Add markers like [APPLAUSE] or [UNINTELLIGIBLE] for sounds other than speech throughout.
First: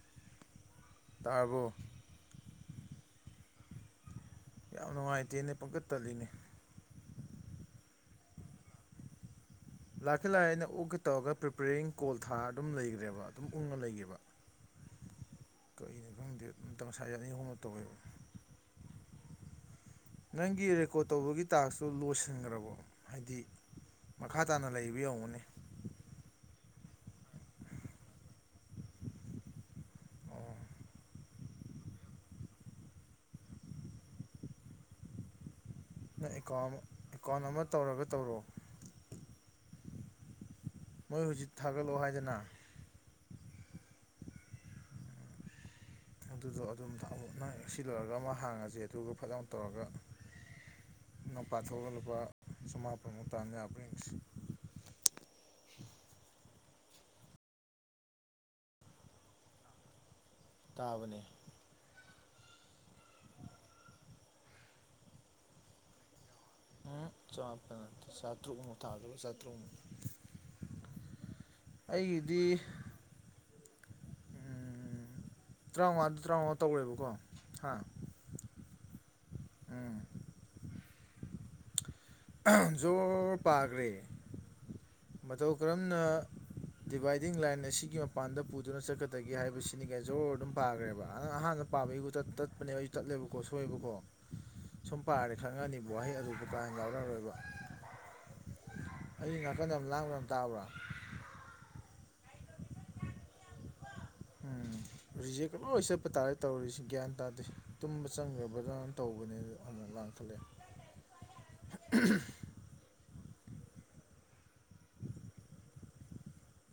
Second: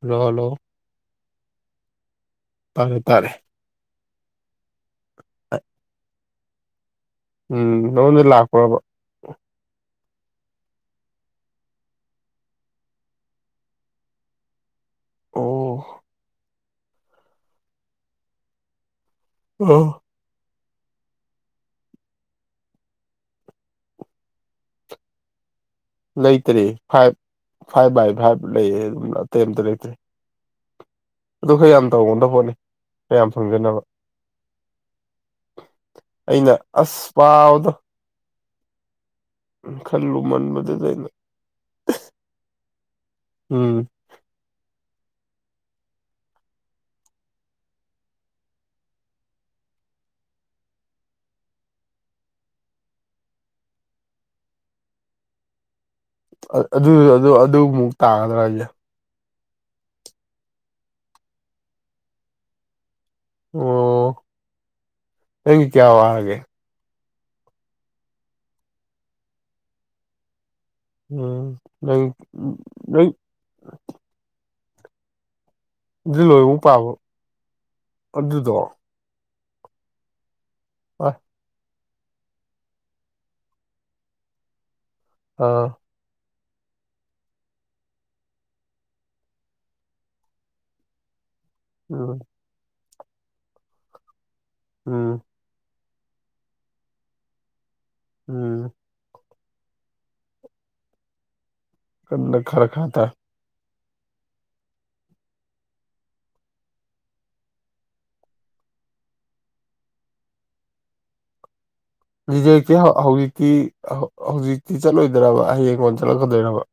Hello hello ꯇꯥꯔꯕꯣ ꯇꯥꯔꯦ ꯇꯥꯔꯦ ꯌꯥꯝ ꯅꯨꯡꯉꯥꯢꯇꯦꯅꯦ ꯄꯪꯇꯠ ꯇꯠꯂꯤꯅꯦ ꯎꯝ ꯅꯉꯣꯟꯗ ꯂꯥꯛꯄ꯭ꯔꯕ ꯂꯥꯛꯇꯤ ꯂꯥꯛꯑꯦ ꯑꯩꯅ ꯎꯛꯒꯦ ꯇꯧꯔꯒ ꯄ꯭ꯔꯤꯄꯦꯔꯤꯡ ꯀꯣꯜ ꯊꯥꯔ ꯑꯗꯨꯝ ꯂꯩꯈ꯭ꯔꯦꯕ ꯑꯗꯨꯝ ꯎꯪꯉ ꯂꯩꯒꯤꯕ ꯑꯣ ꯀꯔꯤꯅꯣ ꯈꯪꯗꯦ ꯑꯝꯇ ꯉꯁꯥꯢ ꯑꯅꯤ ꯑꯍꯨꯝꯔꯛ ꯇꯧꯋꯦ ꯑ ꯅꯪꯒꯤ ꯔꯦꯀꯣꯔꯠ ꯇꯧꯕꯒꯤ ꯇꯥꯛꯁꯇꯨ ꯂꯣꯏꯁꯤꯟꯈ꯭ꯔꯕꯣ ꯍꯥꯢꯗꯤ ꯃꯈꯥ ꯇꯥꯅ ꯂꯩꯔꯤꯕ ꯌꯦꯡꯉꯣꯅꯦ ꯂꯩꯇꯔꯦ ꯐꯥꯏꯚ ꯐꯥꯏꯚ ꯕꯥꯏ ꯐꯥꯏꯚ ꯂꯩꯌꯦ ꯑꯝ ꯑꯇꯩ ꯑꯝꯇ ꯂꯩꯇꯔꯦ ꯑꯣ ꯑꯗꯨ ꯈꯔ ꯌꯥꯝ ꯇꯧꯒꯗ ꯄꯣꯠꯅꯤ ꯈꯔ ꯌꯥꯝ ꯐꯪꯖꯅꯕ ꯅꯪ ꯑꯩꯅ ꯑꯦꯀꯥꯎꯟ ꯑꯁ ꯑꯦꯀꯥꯎꯟ ꯑꯃ ꯄꯥꯎꯗꯣ ꯇꯧꯔꯒ ꯇꯧꯔꯣ ꯈꯜ ꯂꯨꯃꯟꯕꯗꯨ ꯃꯣꯢ ꯍꯧꯖꯤꯛ ꯊꯥꯒꯠꯂꯛꯑꯣ ꯍꯥꯢꯗꯅ ꯎꯝ ꯑꯗꯨꯗꯣ ꯑꯗꯨꯝ ꯊꯥꯒꯠ ꯅꯪ ꯁꯤ ꯂꯣꯏꯔꯒ ꯑꯃ ꯍꯥꯡꯉꯖꯦ ꯑꯗꯨꯒ ꯐꯠꯂꯥꯎ ꯇꯧꯔꯒ ꯅꯄꯥ ꯊꯣꯛꯑꯒ ꯂꯨꯄꯥ ꯆꯃꯥꯄꯟ ꯃꯨꯛ ꯇꯥꯟ ꯌꯥꯕ꯭ꯔ ꯌꯦꯡꯁꯤ ꯑꯗꯨ ꯑꯗꯨ ꯑꯗꯨꯃꯨꯛ ꯇꯥꯒꯗ꯭ꯔꯥ ꯍꯥꯢꯖꯦ ꯇꯥꯕꯅꯦ ꯑꯣ ꯅꯪꯒꯤ ꯀꯌꯥꯕꯨ ꯍꯥꯢꯔꯒꯦ ꯎꯝ ꯆꯃꯥꯄꯜ ꯅꯠꯇꯦ ꯆꯥꯇ꯭ꯔꯨꯛꯃꯨꯛ ꯊꯥꯗꯣꯕ ꯆꯥꯇ꯭ꯔꯨꯛꯃꯨꯛ ꯎꯝ ꯅꯪ ꯑꯩꯒꯤꯗꯤ ꯅꯪ ꯇ꯭ꯔꯥꯎꯉꯥ ꯑꯗꯨ ꯇ꯭ꯔꯥꯎꯉꯥ ꯂꯣꯏꯕꯨꯛ ꯄꯥꯕ ꯇꯧꯔꯦꯕꯀꯣ ꯍꯥ ꯑꯗꯨꯗꯣ ꯎꯝ ꯑ ꯖꯣꯔ ꯄꯥꯒ꯭ꯔꯦ ꯃꯇꯧ ꯑꯥ ꯀꯔꯝꯅ [INAUDIBLE] ꯗꯤꯚꯥꯢꯗꯤꯡ ꯂꯥꯢꯟ ꯑꯁꯤꯒꯤ ꯃꯄꯥꯟꯗ ꯄꯨꯗꯨꯅ ꯆꯠꯀꯗꯒꯦ ꯍꯥꯢꯕꯁꯤꯅꯤ ꯀ ꯖꯣꯔ ꯑꯗꯨꯝ ꯄꯥꯒ꯭ꯔꯦꯕ ꯑꯅ ꯑꯍꯥꯟꯕ ꯄꯥꯕꯩꯒ ꯎꯝ ꯇꯠ ꯇꯠꯄꯅꯦꯕ ꯑꯩꯁꯨ ꯇꯠꯂꯦꯕꯀꯣ ꯁꯣꯢꯕꯀꯣ ꯁꯨꯝ ꯎꯝ ꯄꯥꯔꯦ ꯈꯪꯉꯅꯤ ꯋꯥꯍꯩ ꯑꯔꯨꯕ ꯀꯥ ꯍꯦꯟꯅ ꯌꯥꯎꯔꯛꯑꯔꯣꯏꯕ ꯎꯝ ꯑꯩ ꯅꯥꯀꯟꯗ ꯑꯃ ꯂꯥꯡꯕ ꯌꯥꯝ ꯇꯥꯕ꯭ꯔꯥ ꯀꯟꯗ ꯈꯥꯔ ꯈꯔꯥ ꯇꯥꯏ ꯎꯝ ꯔꯤꯖꯦꯛꯀ ꯂꯣꯏ ꯆꯠꯄ ꯇꯥꯔꯦ ꯇꯧꯔꯤꯁꯤ ꯒ꯭ꯌꯥꯟ ꯇꯥꯗꯦ ꯇꯨꯝꯕ ꯆꯪꯈ꯭ꯔꯕꯅ ꯇꯧꯕꯅꯦꯗ [UNINTELLIGIBLE] ꯂꯥꯡ ꯈꯠꯂꯛꯑꯦ ꯔꯤꯖꯦꯛꯇꯤ ꯍꯧꯖꯤꯛꯇꯤ ꯍꯧꯖꯤꯛꯇꯤ ꯆꯠꯂꯣꯏꯗ꯭ꯔꯕ ꯍꯌꯦꯡ ꯀꯣꯟꯅ ꯆꯠꯂꯛꯀꯗꯣꯏꯔꯕ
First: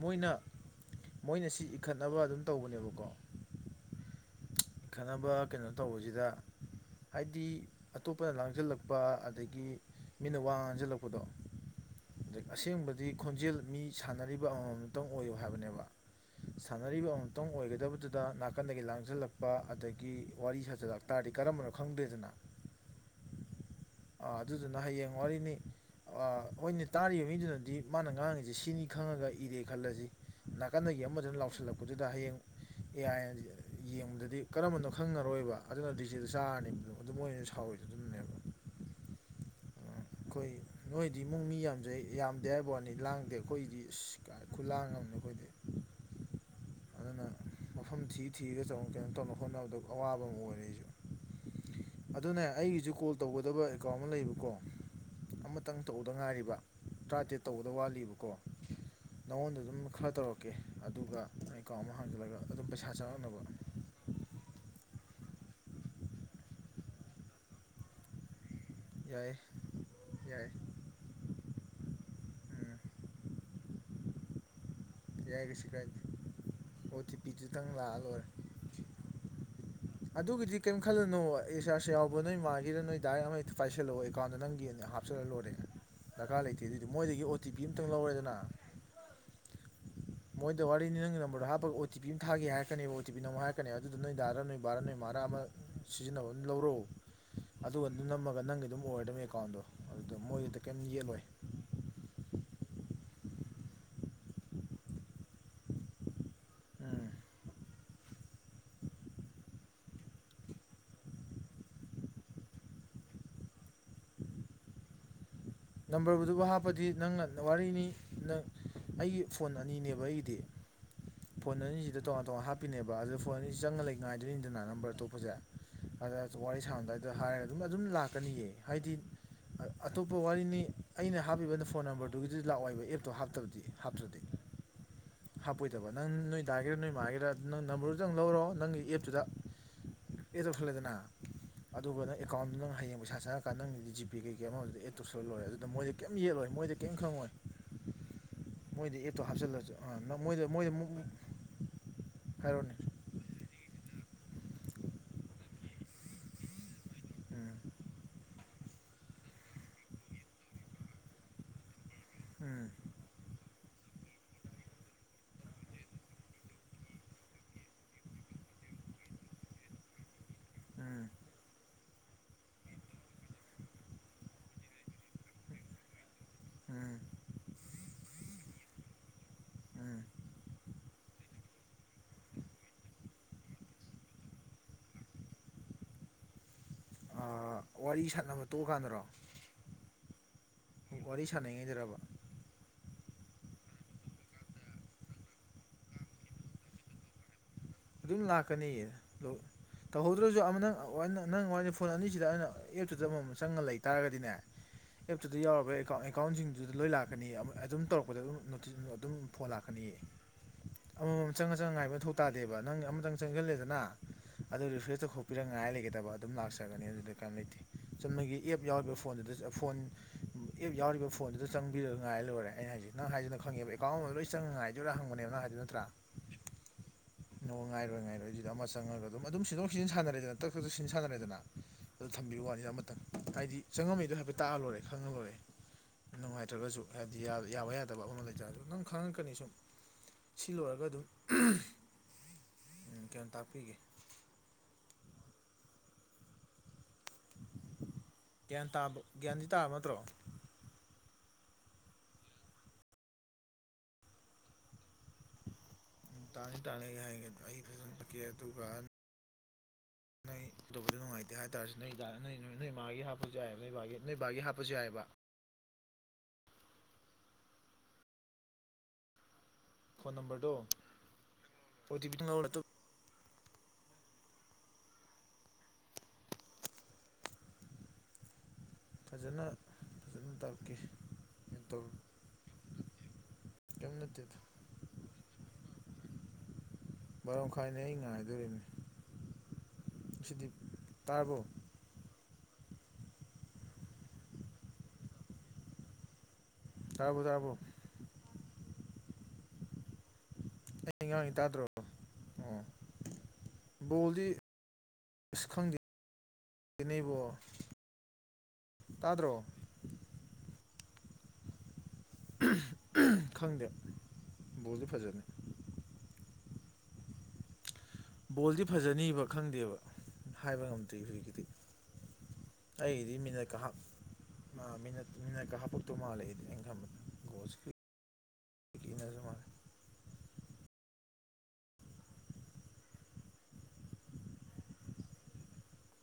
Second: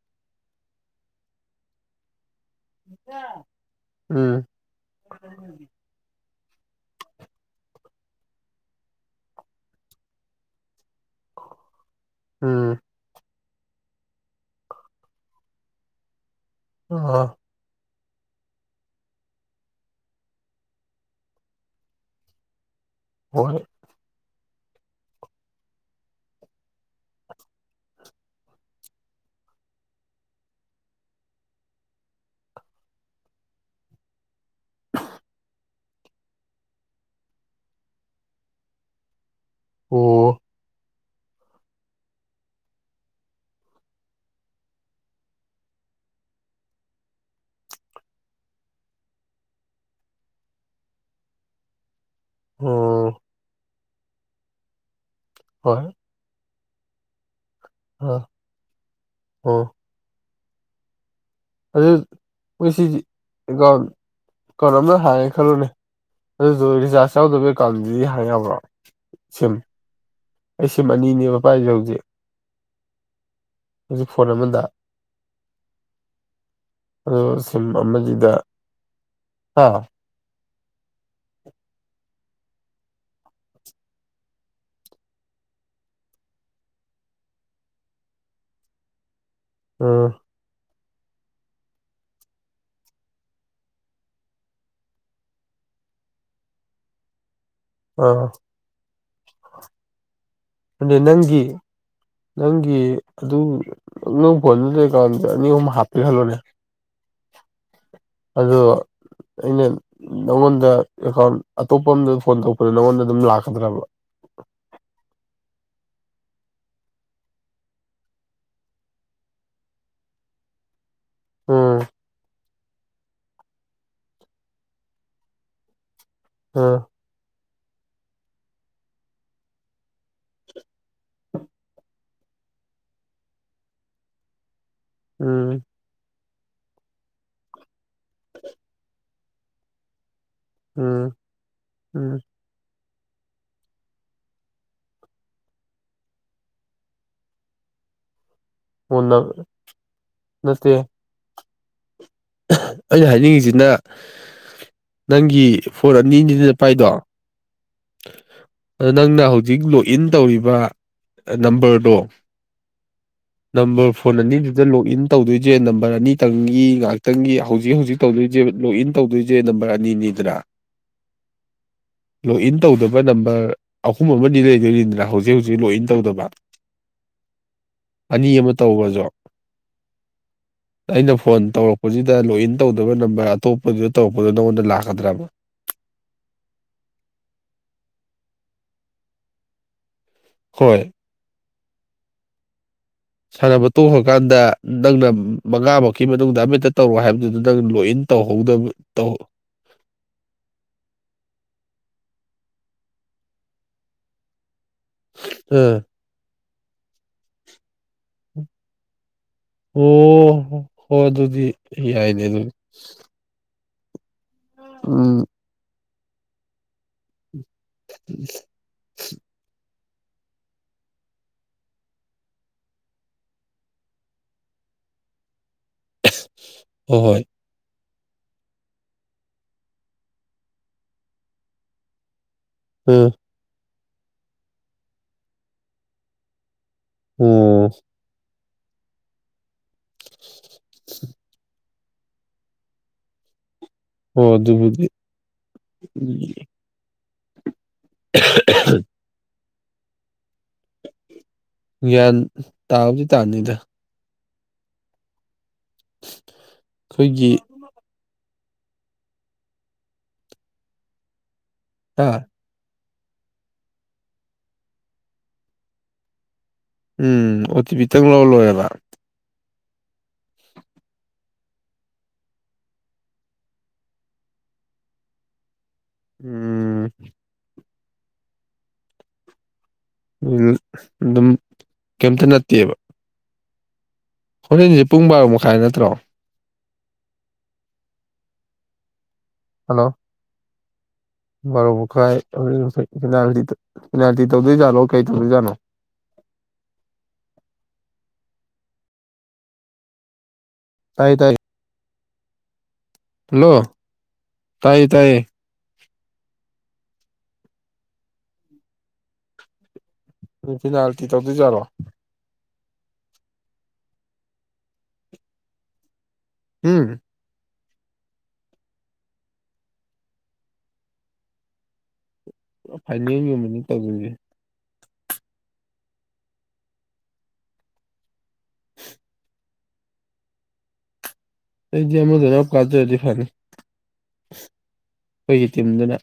ꯃꯣꯏꯅ ꯃꯣꯏꯅ ꯁꯤ ꯏꯈꯠꯅꯕ ꯑꯗꯨꯝ ꯇꯧꯕꯅꯦꯕꯀꯣ ꯎꯝ ꯈꯠꯅꯕ ꯀꯩꯅꯣ ꯇꯧꯕꯁꯤꯗ ꯍꯥꯢꯗꯤ ꯑꯇꯣꯞꯄꯅ ꯂꯥꯡꯖꯤꯜꯂꯛꯄ ꯑꯗꯒꯤ ꯃꯤꯅ ꯋꯥ ꯉꯥꯡꯁꯤꯜꯂꯛꯄꯗꯣ ꯑꯩ ꯎꯝ ꯑꯁꯦꯡꯕꯗꯤ ꯈꯣꯟꯖꯦꯜ ꯃꯤ ꯁꯥꯟꯅꯔꯤꯕ ꯑꯃꯃꯝꯇꯪ ꯑꯣꯏꯌꯨ ꯍꯥꯏꯕꯅꯦꯕ ꯁꯥꯟꯅꯔꯤꯕ ꯑꯥ ꯑꯃꯨꯛꯇꯪ ꯑꯣꯏꯒꯗꯕꯗꯨꯗ ꯅꯥꯀꯟꯗꯒꯤ ꯂꯥꯡꯁꯤꯜꯂꯛꯄ ꯑꯗꯒꯤ ꯋꯥꯔꯤ ꯁꯥꯖꯜꯂꯛ ꯇꯥꯔꯗꯤ ꯀꯔꯝꯕꯅꯣ ꯈꯪꯗꯦꯗꯅ [UNINTELLIGIBLE] ꯑꯥ ꯑꯗꯨꯗꯨꯅ ꯍꯌꯦꯡ ꯋꯥꯔꯤꯅꯤ ꯍꯣꯏꯅꯦ ꯇꯥꯔꯤꯕ ꯃꯤꯗꯨꯅꯗꯤ ꯃꯥꯅ ꯉꯥꯡꯉꯤꯁꯦ ꯁꯤꯅꯤ ꯈꯪꯉꯒ ꯏꯔꯦ ꯈꯜꯂꯁꯤ ꯅꯥꯀꯟꯗꯒꯤ ꯑꯃꯗꯨꯅ ꯂꯥꯎꯁꯤꯜꯂꯛꯄꯗꯨꯗ ꯍꯌꯦꯡ ꯑꯦ ꯑꯥꯏ ꯌꯦꯡꯕꯗ ꯑꯗꯨ ꯀꯔꯝꯕꯅꯣ ꯈꯪꯉꯔꯣꯏꯕ ꯑꯗꯨꯅ ꯗꯤꯖꯦꯗ ꯆꯥꯔꯅꯤꯕꯗꯣ ꯑꯗꯨ ꯃꯣꯏ ꯁꯥꯎꯔꯤꯗꯣ ꯑꯗꯨꯅꯅꯦꯕ ꯑꯣ ꯑꯩꯈꯣꯏ ꯅꯣꯏꯗꯤ ꯏꯃꯨꯡ ꯃꯤ ꯌꯥꯝꯖꯩ ꯌꯥꯝꯗꯦ ꯍꯥꯏꯕ ꯋꯥꯅꯤ ꯂꯥꯡꯗꯦ ꯑꯩꯈꯣꯏꯒꯤꯗꯤ ꯑ ꯈꯨꯂꯥꯡ ꯑꯃꯅꯤ ꯑꯩꯈꯣꯏꯗꯤ [INAUDIBLE] ꯑꯗꯨꯅ ꯃꯐꯝ ꯊꯤ ꯊꯤꯔꯒ [UNINTELLIGIBLE] ꯀꯩꯅꯣ ꯇꯧꯅ ꯍꯣꯠꯅꯕꯗ ꯑꯋꯥꯕ ꯑꯃ ꯑꯣꯏꯔꯦ ꯑꯩꯁꯨ ꯑꯗꯨꯅ ꯑꯩꯒꯤꯁꯨ ꯑꯣ ꯀꯣꯜ ꯇꯧꯒꯗꯕ ꯑꯦꯀꯥꯎꯟ ꯑꯃ ꯂꯩꯌꯦꯕꯀꯣ ꯑꯃꯇꯪ ꯍꯣꯏ ꯇꯧꯗ ꯉꯥꯏꯔꯤꯕ ꯇꯔꯥꯇꯔꯦꯠ ꯇꯧꯕꯗ ꯑꯥ ꯋꯥꯠꯂꯤꯕꯀꯣ ꯅꯉꯣꯟꯗ ꯑꯣ ꯑꯗꯨꯝ ꯈꯔ ꯇꯧꯔꯛꯀꯦ ꯑꯗꯨꯒ ꯑꯦꯀꯥꯎꯟ ꯑꯃ ꯑꯗꯨ ꯍꯥꯡꯖꯤꯜꯂꯒ ꯑꯗꯨꯝ ꯃꯣꯏ ꯄꯩꯁꯥ ꯁꯤꯁꯤ ꯆꯪꯉꯛꯅꯕ ꯑꯦꯀꯥꯎꯟ ꯑꯦꯀꯥꯎꯟ ꯑꯃ ꯍꯥꯡꯉꯦ ꯈꯜꯂꯨꯅꯦ ꯑꯗꯨꯁꯨ ꯔꯤꯆꯥꯔꯖ ꯌꯥꯎꯗꯕꯒꯤ ꯑꯦꯀꯥꯎꯟꯗꯨꯗꯤ ꯍꯥꯡ ꯌꯥꯕ꯭ꯔꯣ ꯌꯥꯏꯌꯦ ꯁꯤꯝ ꯌꯥꯏꯌꯦ ꯑꯩ ꯁꯤꯝ ꯑꯅꯤꯅꯦꯕ ꯄꯥꯏꯁꯦ ꯍꯧꯖꯤꯛ ꯍꯧꯖꯤꯛ ꯐꯣꯟ ꯑꯃꯗ ꯌꯥꯏ ꯀꯩꯁꯨ ꯀꯥꯏꯗꯦ ꯑꯣ ꯇꯤ ꯑꯗꯣ ꯁꯤꯝ ꯄꯤꯗꯨꯇꯪ ꯂꯥꯛꯑ ꯂꯣꯏꯔꯦ ꯑꯃꯁꯤꯗ ꯍꯥ ꯑꯗꯨꯒꯤꯗꯤ ꯀꯌꯤꯝ ꯈꯜꯂꯅꯨꯣ ꯑꯦ ꯔꯤꯆꯥꯔꯁ ꯌꯥꯎꯕ ꯅꯣꯏ ꯃꯥꯒꯤꯔ ꯅꯣꯏ ꯗꯥ ꯒꯤꯔꯥ ꯑꯃ ꯍꯦꯛꯇ ꯄꯥꯏꯁꯤꯜꯂꯣꯑꯦꯀꯥꯎꯟ ꯅꯪꯒꯤꯅ ꯍꯥꯏ ꯍꯥꯞꯆꯤꯜꯂ ꯂꯣꯏꯔꯦ ꯗꯔꯀꯥꯔ ꯂꯩꯇꯦ ꯑꯗꯨꯑꯣꯏꯗꯤ ꯃꯣꯏꯗꯒꯤ ꯑꯣ ꯇꯤ ꯄꯤ ꯑꯃꯝꯇꯪ ꯂꯧꯔꯦꯗꯅ ꯑꯥ ꯃꯣꯏꯗ ꯋꯥꯔꯤꯅꯤ ꯅꯪ ꯅꯝꯕꯔꯗꯣ ꯍꯥꯞꯄꯒ ꯑꯣ ꯇꯤ ꯄꯤ ꯑꯃ ꯊꯥꯒꯤ ꯍꯥꯏꯔꯛꯀꯅꯦꯕ ꯑꯣ ꯇꯤ ꯄꯤ ꯅꯝꯃꯣ ꯍꯥꯏꯔꯛꯀꯅꯤꯕ ꯑꯗꯨꯗꯣ ꯅꯣꯏ ꯗꯥꯔ ꯅꯣꯏ ꯕꯥꯔꯥ ꯅꯣꯏ ꯃꯔꯥ ꯑꯃ ꯁꯤꯖꯤꯟꯅꯕ ꯑꯃ ꯂꯧꯔꯣ ꯑꯗꯨꯒ ꯑꯗꯨꯝ ꯑꯥ ꯅꯝꯃꯒ ꯅꯪꯒꯤ ꯑꯗꯨꯝ ꯑꯣꯏꯔꯗꯅꯤ ꯑꯦꯀꯥꯎꯟꯗꯣ ꯑꯗꯨ ꯃꯣꯏ ꯑꯗꯤ ꯅꯪꯒꯤ ꯅꯪꯒꯤ ꯑꯗꯨ ꯅꯪ ꯐꯣꯟꯗꯨꯗ ꯑꯦꯀꯥꯎꯟꯗ ꯑꯅꯤ ꯑꯍꯨꯝ ꯍꯥꯞꯄꯦ ꯈꯜꯂꯣꯅꯦ ꯎꯝ ꯑꯗꯨ ꯑꯩꯅ ꯅꯉꯣꯟꯗ ꯑꯦꯀꯥꯎꯟ ꯑꯇꯣꯞꯄ ꯑꯃꯗ ꯐꯣꯟ ꯇꯧꯔꯛꯄꯗ ꯅꯪꯉꯣꯟꯗ ꯑꯗꯨꯝ ꯂꯥꯛꯀꯗ꯭ꯔꯕ ꯅꯝꯕꯔꯕꯨꯗꯨꯕꯨ ꯍꯥꯞꯄꯗꯤ ꯅꯪꯅ ꯋꯥꯔꯤꯅꯤ ꯅꯪ ꯑꯩꯒꯤ ꯐꯣꯟ ꯑꯅꯤꯅꯦꯕ ꯑꯩꯒꯤꯗꯤ ꯐꯣꯟ ꯎꯝ ꯑꯅꯤꯁꯤꯗ ꯇꯣꯉꯥꯟ ꯇꯣꯉꯥꯟ ꯍꯥꯞꯄꯤ ꯄꯤꯅꯦꯕ ꯑꯗꯣ ꯐꯣꯟ ꯑꯅꯤ ꯆꯪꯉꯒ ꯂꯩ ꯉꯥꯏꯗꯣꯏꯅꯤꯗꯅ ꯅꯝꯕꯔ ꯑꯇꯣꯞꯄꯁꯦ ꯑꯗ ꯋꯥꯔꯤ ꯎꯝ ꯁꯥꯟꯅꯝꯗꯥꯏꯗ ꯑꯗ ꯍꯥꯏꯔꯒ ꯑꯗꯨꯝ ꯑꯗꯨꯝ ꯂꯥꯛꯀꯅꯤꯌꯦ ꯍꯥꯏꯗꯤ ꯑꯇꯣꯞꯄ ꯋꯥꯔꯤꯅꯤ ꯑꯩꯅ ꯍꯥꯞꯄꯤꯕ ꯐꯣꯟ ꯅꯝꯕꯔꯗꯨꯒꯤꯗꯤ ꯂꯥꯛꯑꯣꯏꯕ ꯑꯦꯞꯇꯣ ꯍꯞꯇꯕꯗꯤ ꯍꯥꯞꯇ꯭ꯔꯗꯤ ꯎꯝ ꯍꯥꯄꯣꯏ ꯗꯕ ꯅꯪ ꯅꯣꯏ ꯗꯥꯒꯤꯔ ꯅꯣꯏ ꯃꯥꯒꯤꯔ ꯅꯪ ꯅꯝꯕꯔꯗꯨꯗꯪ ꯂꯧꯔꯣ ꯅꯪꯒꯤ ꯑꯦꯞꯇꯨꯗ ꯑꯦꯠ ꯇꯧꯁꯜꯂꯦꯗꯅ ꯎꯝ ꯑꯗꯨꯒ ꯎꯝ ꯅꯪ ꯑꯦꯀꯥꯎꯟꯗꯨ ꯅꯪ ꯍꯌꯦꯡ ꯄꯩꯁꯥ ꯆꯪꯉꯛ ꯀꯥꯟ ꯅꯪꯒꯤ ꯖꯤ ꯄꯦ ꯀꯩ-ꯀꯩ ꯑꯃꯥ ꯑꯣꯏꯖꯨ ꯑꯦꯠ ꯇꯧꯁꯜꯂ ꯂꯣꯏꯔꯦ ꯑꯗꯨ ꯗ ꯃꯣꯏ ꯀꯩꯝ ꯌꯦꯠꯂꯣꯏ ꯃꯣꯏꯗꯤ ꯀꯩꯝ ꯈꯪꯉꯣꯏ ꯃꯣꯏꯗꯤ ꯑꯣ ꯑꯦꯞꯇꯣ ꯅꯪ ꯍꯥꯞꯆꯜꯂꯖꯨ ꯑ ꯅ ꯃꯣꯏꯗ ꯃꯣꯏꯗ ꯅꯠꯇꯦ ꯃꯣ ꯍꯥꯏꯔꯣꯅꯦ ꯑꯩꯅ ꯍꯥꯏꯅꯤꯡꯉꯤꯖꯤꯅ ꯅꯪꯒꯤ ꯐꯣꯔ ꯑꯅꯤ ꯅꯤꯗꯅ ꯄꯥꯏꯗꯣ ꯎꯝ ꯑꯗꯣ ꯅꯪꯅ ꯍꯧꯖꯤꯛ ꯂꯣꯛꯏꯟ ꯇꯧꯔꯤꯕ ꯑ ꯅꯝꯕꯔꯗꯣ ꯎꯝ ꯅꯝꯕꯔ ꯐꯣꯟ ꯑꯅꯤꯗꯨꯗ ꯂꯣꯛꯏꯟ ꯇꯧꯗꯣꯏꯖꯦ ꯅꯝꯕꯔ ꯑꯅꯤꯇꯪꯒꯤ ꯉꯥꯛ ꯇꯪꯒꯤ ꯍꯧꯖꯤꯛ ꯍꯧꯖꯤꯛ ꯇꯧꯗꯣꯏꯖꯦ ꯂꯣꯛꯏꯟ ꯇꯧꯗꯣꯏꯖꯦ ꯅꯝꯕꯔ ꯑꯅꯤꯅꯤꯗꯅ ꯎꯝ ꯂꯣꯛꯏꯟ ꯇꯧꯗꯕ ꯅꯝꯕꯔ ꯑꯍꯨꯝ ꯑꯃꯥꯗꯤ ꯂꯩꯗꯣꯏꯅꯤꯗꯅ ꯍꯧꯖꯤꯛ ꯍꯧꯖꯤꯛ ꯂꯣꯛꯏꯟ ꯇꯧꯗꯕ ꯎꯝ ꯑꯅꯤ ꯑꯃꯥ ꯇꯧꯒ꯭ꯔꯖꯣ ꯎꯝ ꯑꯩꯅ ꯐꯣꯟ ꯇꯧꯔꯛ ꯍꯧꯖꯤꯗ ꯂꯣꯛꯏꯟ ꯇꯧꯗꯕ ꯅꯝꯕꯔ ꯑꯇꯣꯞꯄꯗꯨꯗ ꯇꯧꯔꯛꯄꯗ ꯅꯪꯉꯣꯟꯗ ꯂꯥꯛꯀꯗ꯭ꯔꯕ ꯑꯥ ꯋꯥꯔꯤ ꯁꯥꯟꯅꯕ ꯇꯣꯛꯑꯀꯥꯟꯗꯔꯣ ꯍꯣꯏ ꯋꯥꯔꯤ ꯁꯟꯅꯩꯉꯩꯗꯔꯕ ꯁꯥꯟꯅꯕ ꯇꯣꯛꯈꯀꯥꯟꯗ ꯅꯪꯅ ꯃꯉꯥꯃꯛꯀꯤ ꯃꯅꯨꯡꯗ ꯑꯃꯥ ꯍꯦꯛꯇ ꯇꯧꯔꯛꯑꯣ ꯍꯥꯏꯕꯗꯨ ꯅꯪꯅ ꯂꯣꯛꯏꯟ ꯇꯧꯍꯧꯗꯕ ꯇꯧꯍꯧ ꯇꯧꯍꯧꯗ꯭ꯔꯖꯨ ꯑꯃꯥ ꯅꯪ ꯑ ꯋꯅ ꯅꯪ ꯋꯥꯔꯤꯅꯤ ꯐꯣꯟ ꯑꯅꯤꯁꯤꯗ ꯑꯩꯅ ꯑꯦꯞꯇꯨꯗ ꯑꯃꯥꯃꯝ ꯆꯪꯉ ꯂꯩꯇꯥꯥꯔꯒꯗꯤꯅꯦ [INAUDIBLE] ꯑꯦꯞꯇꯨꯗ ꯌꯥꯎꯔꯕ ꯑꯥ ꯑꯦꯀꯥꯎꯟ ꯑꯦꯀꯥꯎꯟꯖꯤꯡꯗꯨꯗ ꯂꯣꯏ ꯂꯥꯛ ꯀꯅꯤꯌꯦ ꯑꯃ ꯑꯗꯨꯝ ꯇꯧꯔꯛꯄꯗ ꯑꯗꯨꯝ ꯅꯣꯇꯤ ꯅꯣ ꯑꯗꯨꯝ ꯐꯣꯟ ꯂꯥꯛꯀꯅꯤꯌꯦ ꯑꯣ ꯍꯣ ꯑꯃꯃꯥꯝ ꯑꯗꯨꯗꯤ ꯆꯪꯉ ꯆꯪꯉ ꯉꯥꯏꯕ ꯊꯧ ꯌꯥꯏꯅꯦ ꯇꯥ ꯑꯗꯨꯗꯤ ꯅꯪ ꯑꯃꯇꯪ ꯆꯪꯖꯜꯂꯦꯗꯅ ꯑꯗꯨ ꯔꯤꯐ꯭ꯔꯦꯁ ꯎꯝ ꯇꯧꯈꯣꯛꯄꯤꯔ ꯉꯥꯏ ꯂꯩꯒꯦꯗꯕ ꯑꯗꯨꯝ ꯂꯥꯛꯆꯒꯅꯤ ꯑꯗꯨꯗ ꯀꯩꯝ ꯂꯩꯇꯦ ꯆꯨꯨꯝꯅꯒꯤ ꯑꯦꯞ ꯌꯥꯎꯔꯤꯕ ꯐꯣꯟꯗꯨꯗꯖꯨ ꯑ ꯐꯣꯟ ꯑꯦꯞ ꯌꯥꯎꯔꯤꯕ ꯐꯣꯟꯗꯨꯗ ꯆꯪꯕꯤꯔ ꯉꯥꯏꯔ ꯂꯣꯏꯔꯦ ꯑꯩꯅ ꯍꯥꯢꯖꯦ ꯅꯪ ꯍꯥꯏꯖꯤꯅ ꯈꯪꯉꯦꯕ ꯑꯦꯀꯥꯎꯟ ꯑꯃꯃꯝ ꯂꯣꯏ ꯆꯪꯉ ꯉꯥꯏ ꯌꯨꯔ ꯍꯪꯕꯅꯦꯕ ꯅꯪ ꯍꯥꯏꯗꯨ ꯅꯠꯇ꯭ꯔꯥ ꯍꯣ-ꯍꯣꯏ ꯅꯣ ꯉꯥꯏꯔꯣꯏ ꯉꯥꯏꯔꯣꯏ ꯑꯖꯤꯗ ꯑꯃꯥ ꯆꯪꯉꯒ ꯑꯗꯨꯝ ꯑꯗꯨꯝ ꯁꯤꯟꯗꯣꯛ ꯁꯤꯟꯖꯤꯟ ꯁꯥꯟꯅꯔꯦꯗꯅ ꯇꯛ ꯇꯛ ꯁꯤꯟ ꯁꯥꯟꯅꯔꯦꯗꯅ ꯑꯗꯨ ꯊꯝꯕꯤ ꯋꯥꯅꯤ ꯗ ꯑꯃꯇꯪ ꯑꯥ ꯍꯥꯏꯗꯤ ꯆꯪꯉꯝꯃꯤꯗꯣ ꯍꯥꯏꯐꯦꯠ ꯇꯥꯛꯑ ꯂꯣꯏꯔꯦ ꯈꯪꯉ ꯂꯣꯏꯔꯦ ꯅꯨꯡꯉꯥꯏꯇ꯭ꯔꯒꯖꯨ ꯍꯥꯏꯗꯤ ꯌꯥ ꯑꯣ ꯌꯥꯕ ꯌꯥꯗꯕ ꯑꯃꯥ ꯃꯥ ꯂꯩꯇ꯭ꯔꯦ ꯍꯥꯏꯔꯖꯨ ꯅꯪ ꯈꯪꯉꯛꯀꯅꯤ ꯁꯨꯝ ꯁꯤ ꯂꯣꯏꯔꯒ ꯑꯗꯨꯝ ꯎꯝ ꯀꯩꯅꯣ ꯇꯥꯛꯄꯤꯒꯦ ꯍꯣ ꯑꯗꯨꯕꯨꯗꯤ ꯒ꯭ꯌꯥꯟ ꯇꯥꯕ ꯒ꯭ꯌꯥꯟꯗꯤ ꯇꯥꯔꯕ ꯅꯠꯇ꯭ꯔꯣ ꯒ꯭ꯌꯥꯟ ꯇꯥꯕꯨꯗꯤ ꯇꯥꯅꯤꯗ ꯎꯝ ꯇꯥꯅꯤ ꯇꯥꯅꯤ ꯑꯩ ꯍꯥꯏꯒꯦ ꯑꯩꯈꯣꯏꯒꯤ ꯑꯩ ꯍꯥꯏꯔꯝꯃꯀꯦ ꯑꯗꯨꯒ ꯅꯣꯏ ꯇꯧꯕꯗ ꯅꯨꯡꯉꯥꯏꯇꯦ ꯍꯥꯏꯇ꯭ꯔꯖꯨ ꯅꯣꯏꯗꯥ ꯍꯥ ꯅꯣꯏ ꯅꯣꯏ ꯃꯥꯒꯤ ꯍꯥꯞꯄꯖꯨ ꯌꯥꯏꯕ ꯅꯣꯏ ꯕꯥꯒꯤ ꯅꯣꯏ ꯕꯥꯒꯤ ꯍꯥꯞꯄꯖꯨ ꯌꯥꯏꯕ ꯎꯝ ꯑꯣ ꯇꯤ ꯄꯤ ꯇꯪ ꯂꯧꯔ ꯂꯣꯏꯑꯦꯕ ꯐꯣꯟ ꯅꯝꯕꯔꯗꯣ ꯑꯣ ꯇꯤ ꯄꯤ ꯇꯪ ꯂꯧꯔ ꯑꯇꯣꯞ ꯎꯝ ꯐꯖꯅ ꯐꯖꯅ ꯇꯥꯛꯀꯦ [INAUDIBLE] ꯑꯗꯨꯝ ꯀꯩꯝꯇ ꯅꯠꯇꯦꯕ꯫ ꯀꯩꯝ ꯅꯠꯇꯦꯗ꯫ ꯍꯣꯔꯦꯟꯁꯦ ꯄꯨꯡ ꯕꯥꯔꯣ ꯃꯈꯥꯏ ꯅꯠꯇ꯭ꯔꯣ꯫ ꯕꯥꯔꯣꯃꯈꯥꯏꯅꯤ ꯑꯩ ꯉꯥꯏꯗꯣꯔꯤꯅꯤ꯫ ꯍꯜꯂꯣ꯫ ꯉꯁꯤꯗꯤ꯫ ꯕꯥꯔꯣ ꯃꯈꯥꯏ [UNINTELLIGIBLE] ꯄꯦꯅꯥꯜꯇꯤ ꯇ ꯄꯦꯅꯥꯜꯇꯤ ꯇꯧꯗꯣꯏꯖꯥꯠꯂꯣ ꯀꯩ ꯇꯧꯗꯣꯏꯖꯥꯠꯅꯣ꯫ ꯇꯥꯕ꯭ꯔꯣ ꯇꯥꯕ꯭ꯔꯣ꯫ ꯑꯩ ꯇꯥꯏꯌꯦ ꯉꯥꯡꯉꯤ ꯇꯥꯏꯌꯦ ꯇꯥꯗ꯭ꯔꯣ ꯑꯣ ꯍꯜꯂꯣ ꯕꯣꯜꯗꯤ ꯇꯥꯏꯌꯦ ꯇꯥꯏꯌꯦ ꯈꯪꯗꯦ ꯅꯦ ꯕꯣ꯫ ꯇꯥꯗ꯭ꯔꯣ꯫ ꯄꯦꯅꯥꯜꯇꯤ ꯇꯧꯗꯣꯏꯖꯥꯠꯔꯣ꯫ ꯈꯪꯗꯦ ꯕꯣꯜꯗꯤ ꯐꯖꯅꯤ꯫ ꯎꯝ ꯕꯣꯜꯗꯤ ꯐꯖꯅꯤꯕ ꯈꯪꯗꯦꯕ ꯍꯥꯏꯕ ꯉꯝꯗ꯭ꯔꯤ ꯍꯧꯖꯤꯛꯀꯤꯗꯤ꯫ ꯑꯩꯒꯤꯗꯤ ꯃꯤꯅꯠꯀꯥ ꯐꯥꯏꯅꯦꯜꯒꯨꯝꯕꯅꯤ ꯍꯥꯞ ꯇꯧꯗꯣꯏꯖꯦ ꯃꯥ ꯃꯤꯅꯠ ꯃꯤꯅꯠ ꯀ ꯍꯥꯞꯄꯛꯇꯧ ꯃꯥꯜ ꯑꯩꯗꯤ ꯑꯩꯟ ꯈꯟꯕꯗ ꯒꫭꯜꯁꯤꯀꯤ꯫ [INAUDIBLE] ꯑꯩꯗꯤ ꯑꯃꯗꯨꯅ ꯀꯥꯖꯔꯗꯤ ꯐꯅꯤ ꯈꯣꯏꯒꯤ ꯇꯤꯝꯗꯨꯅ꯫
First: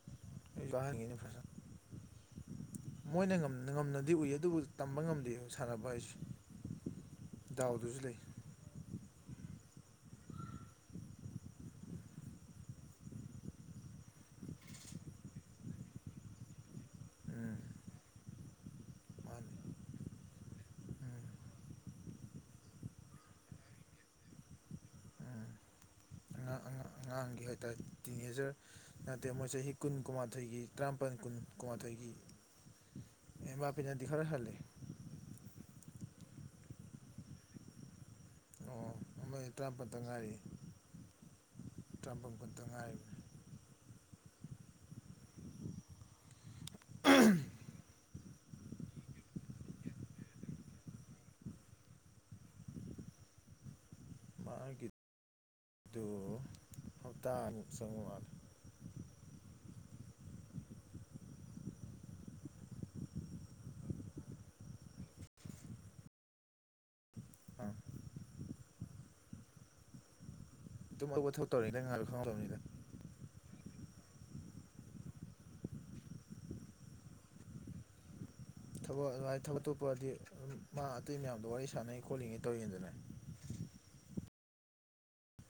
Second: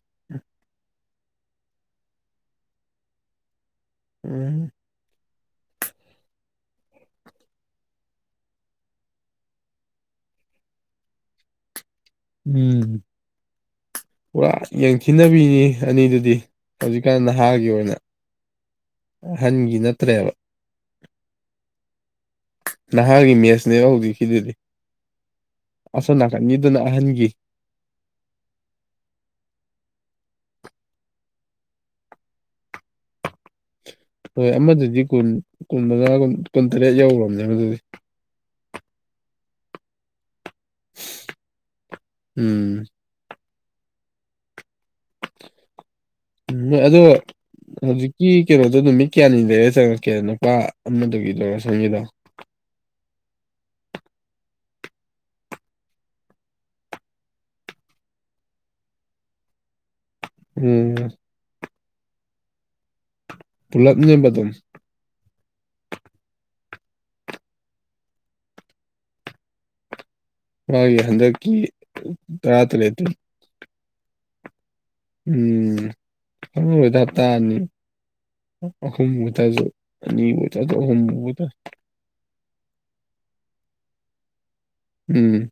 [INAUDIBLE] ꯃꯣꯏꯅ ꯉꯝꯅ ꯉꯝꯅꯗꯤ ꯎꯏ ꯑꯗꯨꯕꯨ ꯎꯝ ꯇꯝꯕ ꯉꯝꯗꯦ꯫ ꯁꯥꯟꯅꯕ ꯍꯥꯏꯁꯦ ꯗꯥꯎꯗꯖꯨ ꯂꯩ꯫ ꯎꯝ ꯄꯨꯔꯥ ꯌꯦꯡꯊꯤꯟꯅꯕꯤꯅꯤ ꯑꯅꯤꯗꯨꯗꯤ꯫ ꯍꯧꯖꯤꯛꯀꯥꯟ ꯎꯝ ꯅꯍꯥꯒꯤ ꯑꯣꯏꯅ ꯃꯥꯅꯤ ꯑꯍꯟꯒꯤ ꯅꯠꯇ꯭ꯔꯦꯕ꯫ ꯎꯝ ꯅꯍꯥꯒꯤ ꯃꯦꯠꯁꯅꯦꯕ ꯍꯧꯖꯤꯛꯀꯤꯗꯨꯗꯤ꯫ ꯑꯁꯣꯝ ꯅꯀꯟ ꯒꯤꯗꯨꯅ [UNINTELLIGIBLE] ꯇ ꯇꯤꯅꯦꯖꯔ ꯅꯠꯇꯦ ꯃꯣꯏ ꯆꯍꯤ ꯀꯨꯟ ꯀꯨꯟꯃꯥꯊꯣꯏꯒꯤ ꯇꯔꯥꯃꯥꯄꯟ ꯀꯨꯟ ꯀꯨꯟꯃꯥꯊꯣꯏꯒꯤ ꯑꯦꯝꯕꯥꯄꯦꯅꯗꯤ ꯈꯔ ꯍꯜꯂꯦ꯫ ꯑꯗꯨꯗꯤ ꯀꯨꯟ꯫ ꯀꯨꯟ ꯃꯉꯥꯒꯨꯝ ꯀꯨꯟꯇꯔꯦꯠ ꯌꯧꯒ꯭ꯔꯕꯅꯦ ꯑꯗꯨꯗꯤ꯫ ꯑꯣ ꯑꯃꯗꯤ ꯇꯔꯥꯄꯟꯗꯪ ꯉꯥꯏꯔꯤ ꯇꯔꯥꯄꯜ ꯀꯨꯟꯇ ꯎꯝ ꯉꯥꯏꯔꯤ꯫ ꯎꯝ ꯑꯗꯣ ꯍꯧꯖꯤꯛꯀꯤ ꯀꯩꯅꯣꯗꯣ ꯅꯨꯃꯤꯠ ꯀꯌꯥꯅꯤ ꯂꯩꯔꯥ ꯆꯪꯉꯛꯀꯦ ꯅꯨꯄꯥ ꯑꯃꯗꯨꯒꯤꯗꯣ ꯑꯁꯣꯝꯒꯤꯗꯣ꯫ ꯃꯥꯒꯤ ꯗꯨ ꯍꯞꯇꯥ ꯑꯃꯨꯛ ꯆꯪꯕ ꯃꯥꯜꯂꯤ꯫ ꯎꯝ꯫ ꯄꯨꯂꯞꯅꯦꯕ ꯑꯗꯨꯝ꯫ ꯑꯥ꯫ ꯃꯥꯒꯤ ꯑꯗꯨꯝ ꯑꯇꯣꯞꯄ ꯊꯕꯛ ꯍꯟꯗꯛꯀꯤ ꯇꯧꯔꯤꯉꯩꯗ ꯉꯥꯏꯕ ꯈꯪꯍꯧꯗꯕꯅꯤꯗ ꯇꯔꯥꯇꯔꯦꯠꯇꯨ ꯎꯝ ꯈꯪꯍꯧꯔꯣꯏꯗ ꯍꯞꯇꯥ ꯑꯅꯤ꯫ ꯑꯍꯨꯝ ꯊꯕꯛ ꯑꯗꯨꯃꯥꯏ ꯊꯕꯛ ꯑꯣꯏꯇꯥꯔꯁꯨ ꯇꯣꯞꯄꯗꯤ ꯑꯅꯤꯕꯨ ꯗꯨꯝ ꯑꯣꯏꯇꯥꯔꯁꯨ ꯃꯥ ꯑꯍꯨꯝꯕꯨ ꯑꯇꯩ ꯃꯌꯥꯝꯗꯣ ꯑꯣꯏꯇꯥꯔꯁꯨ ꯋꯥꯔꯤ ꯁꯥꯟꯅꯩ ꯈꯣꯠꯂꯤꯉꯩ ꯇꯧꯔꯤꯉꯩꯗꯅ꯫ ꯎꯝ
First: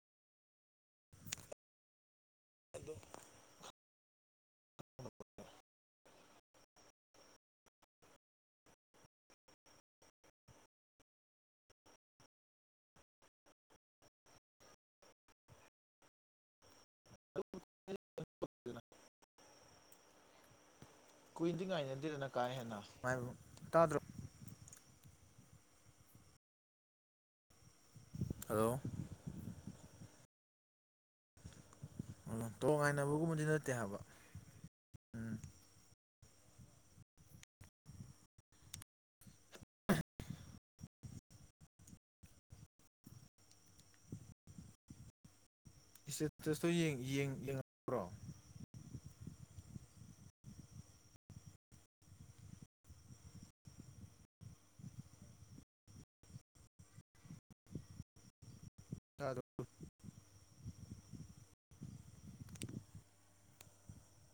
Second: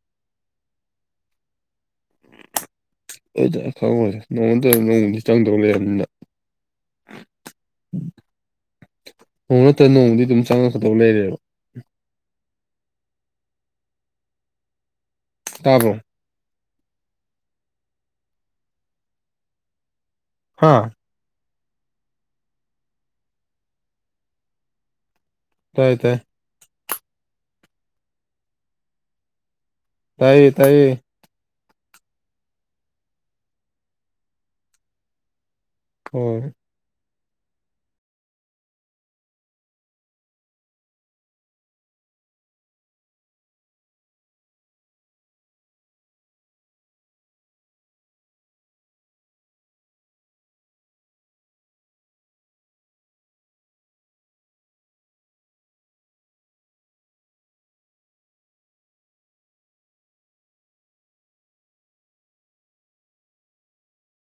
[INAUDIBLE] [INAUDIBLE] ꯅꯣꯡꯃ ꯅꯠꯇ꯭ꯔꯥꯒ ꯅꯣꯡꯃꯗꯤ ꯑꯗꯨꯝ ꯆꯪꯉꯛꯀꯗꯧ ꯂꯩꯔꯦꯕ ꯇꯥꯕ꯭ꯔꯣ [UNINTELLIGIBLE] ꯍꯥ ꯀꯨꯏꯅꯗꯤ [UNINTELLIGIBLE] ꯀꯥ ꯍꯦꯟꯅ ꯉꯥꯏꯕ꯭ꯔꯣ ꯇꯥꯗ꯭ꯔꯣ ꯇꯥꯏ ꯇꯥꯏ ꯍꯜꯂꯣ ꯇꯥꯏꯌꯦ ꯇꯥꯏꯌꯦ ꯑꯣ ꯇꯣꯉꯥꯟꯅꯕꯒꯨꯝꯕꯗꯤ ꯅꯠꯇꯦ ꯍꯥꯏꯕ ꯎꯝ ꯍꯣꯏ ꯏꯁꯇꯦꯇꯁꯇꯣ ꯌꯦꯡ ꯌꯦꯡ ꯌꯦꯡꯉꯛꯄ꯭ꯔꯣ ꯇꯥꯗ꯭ꯔꯣ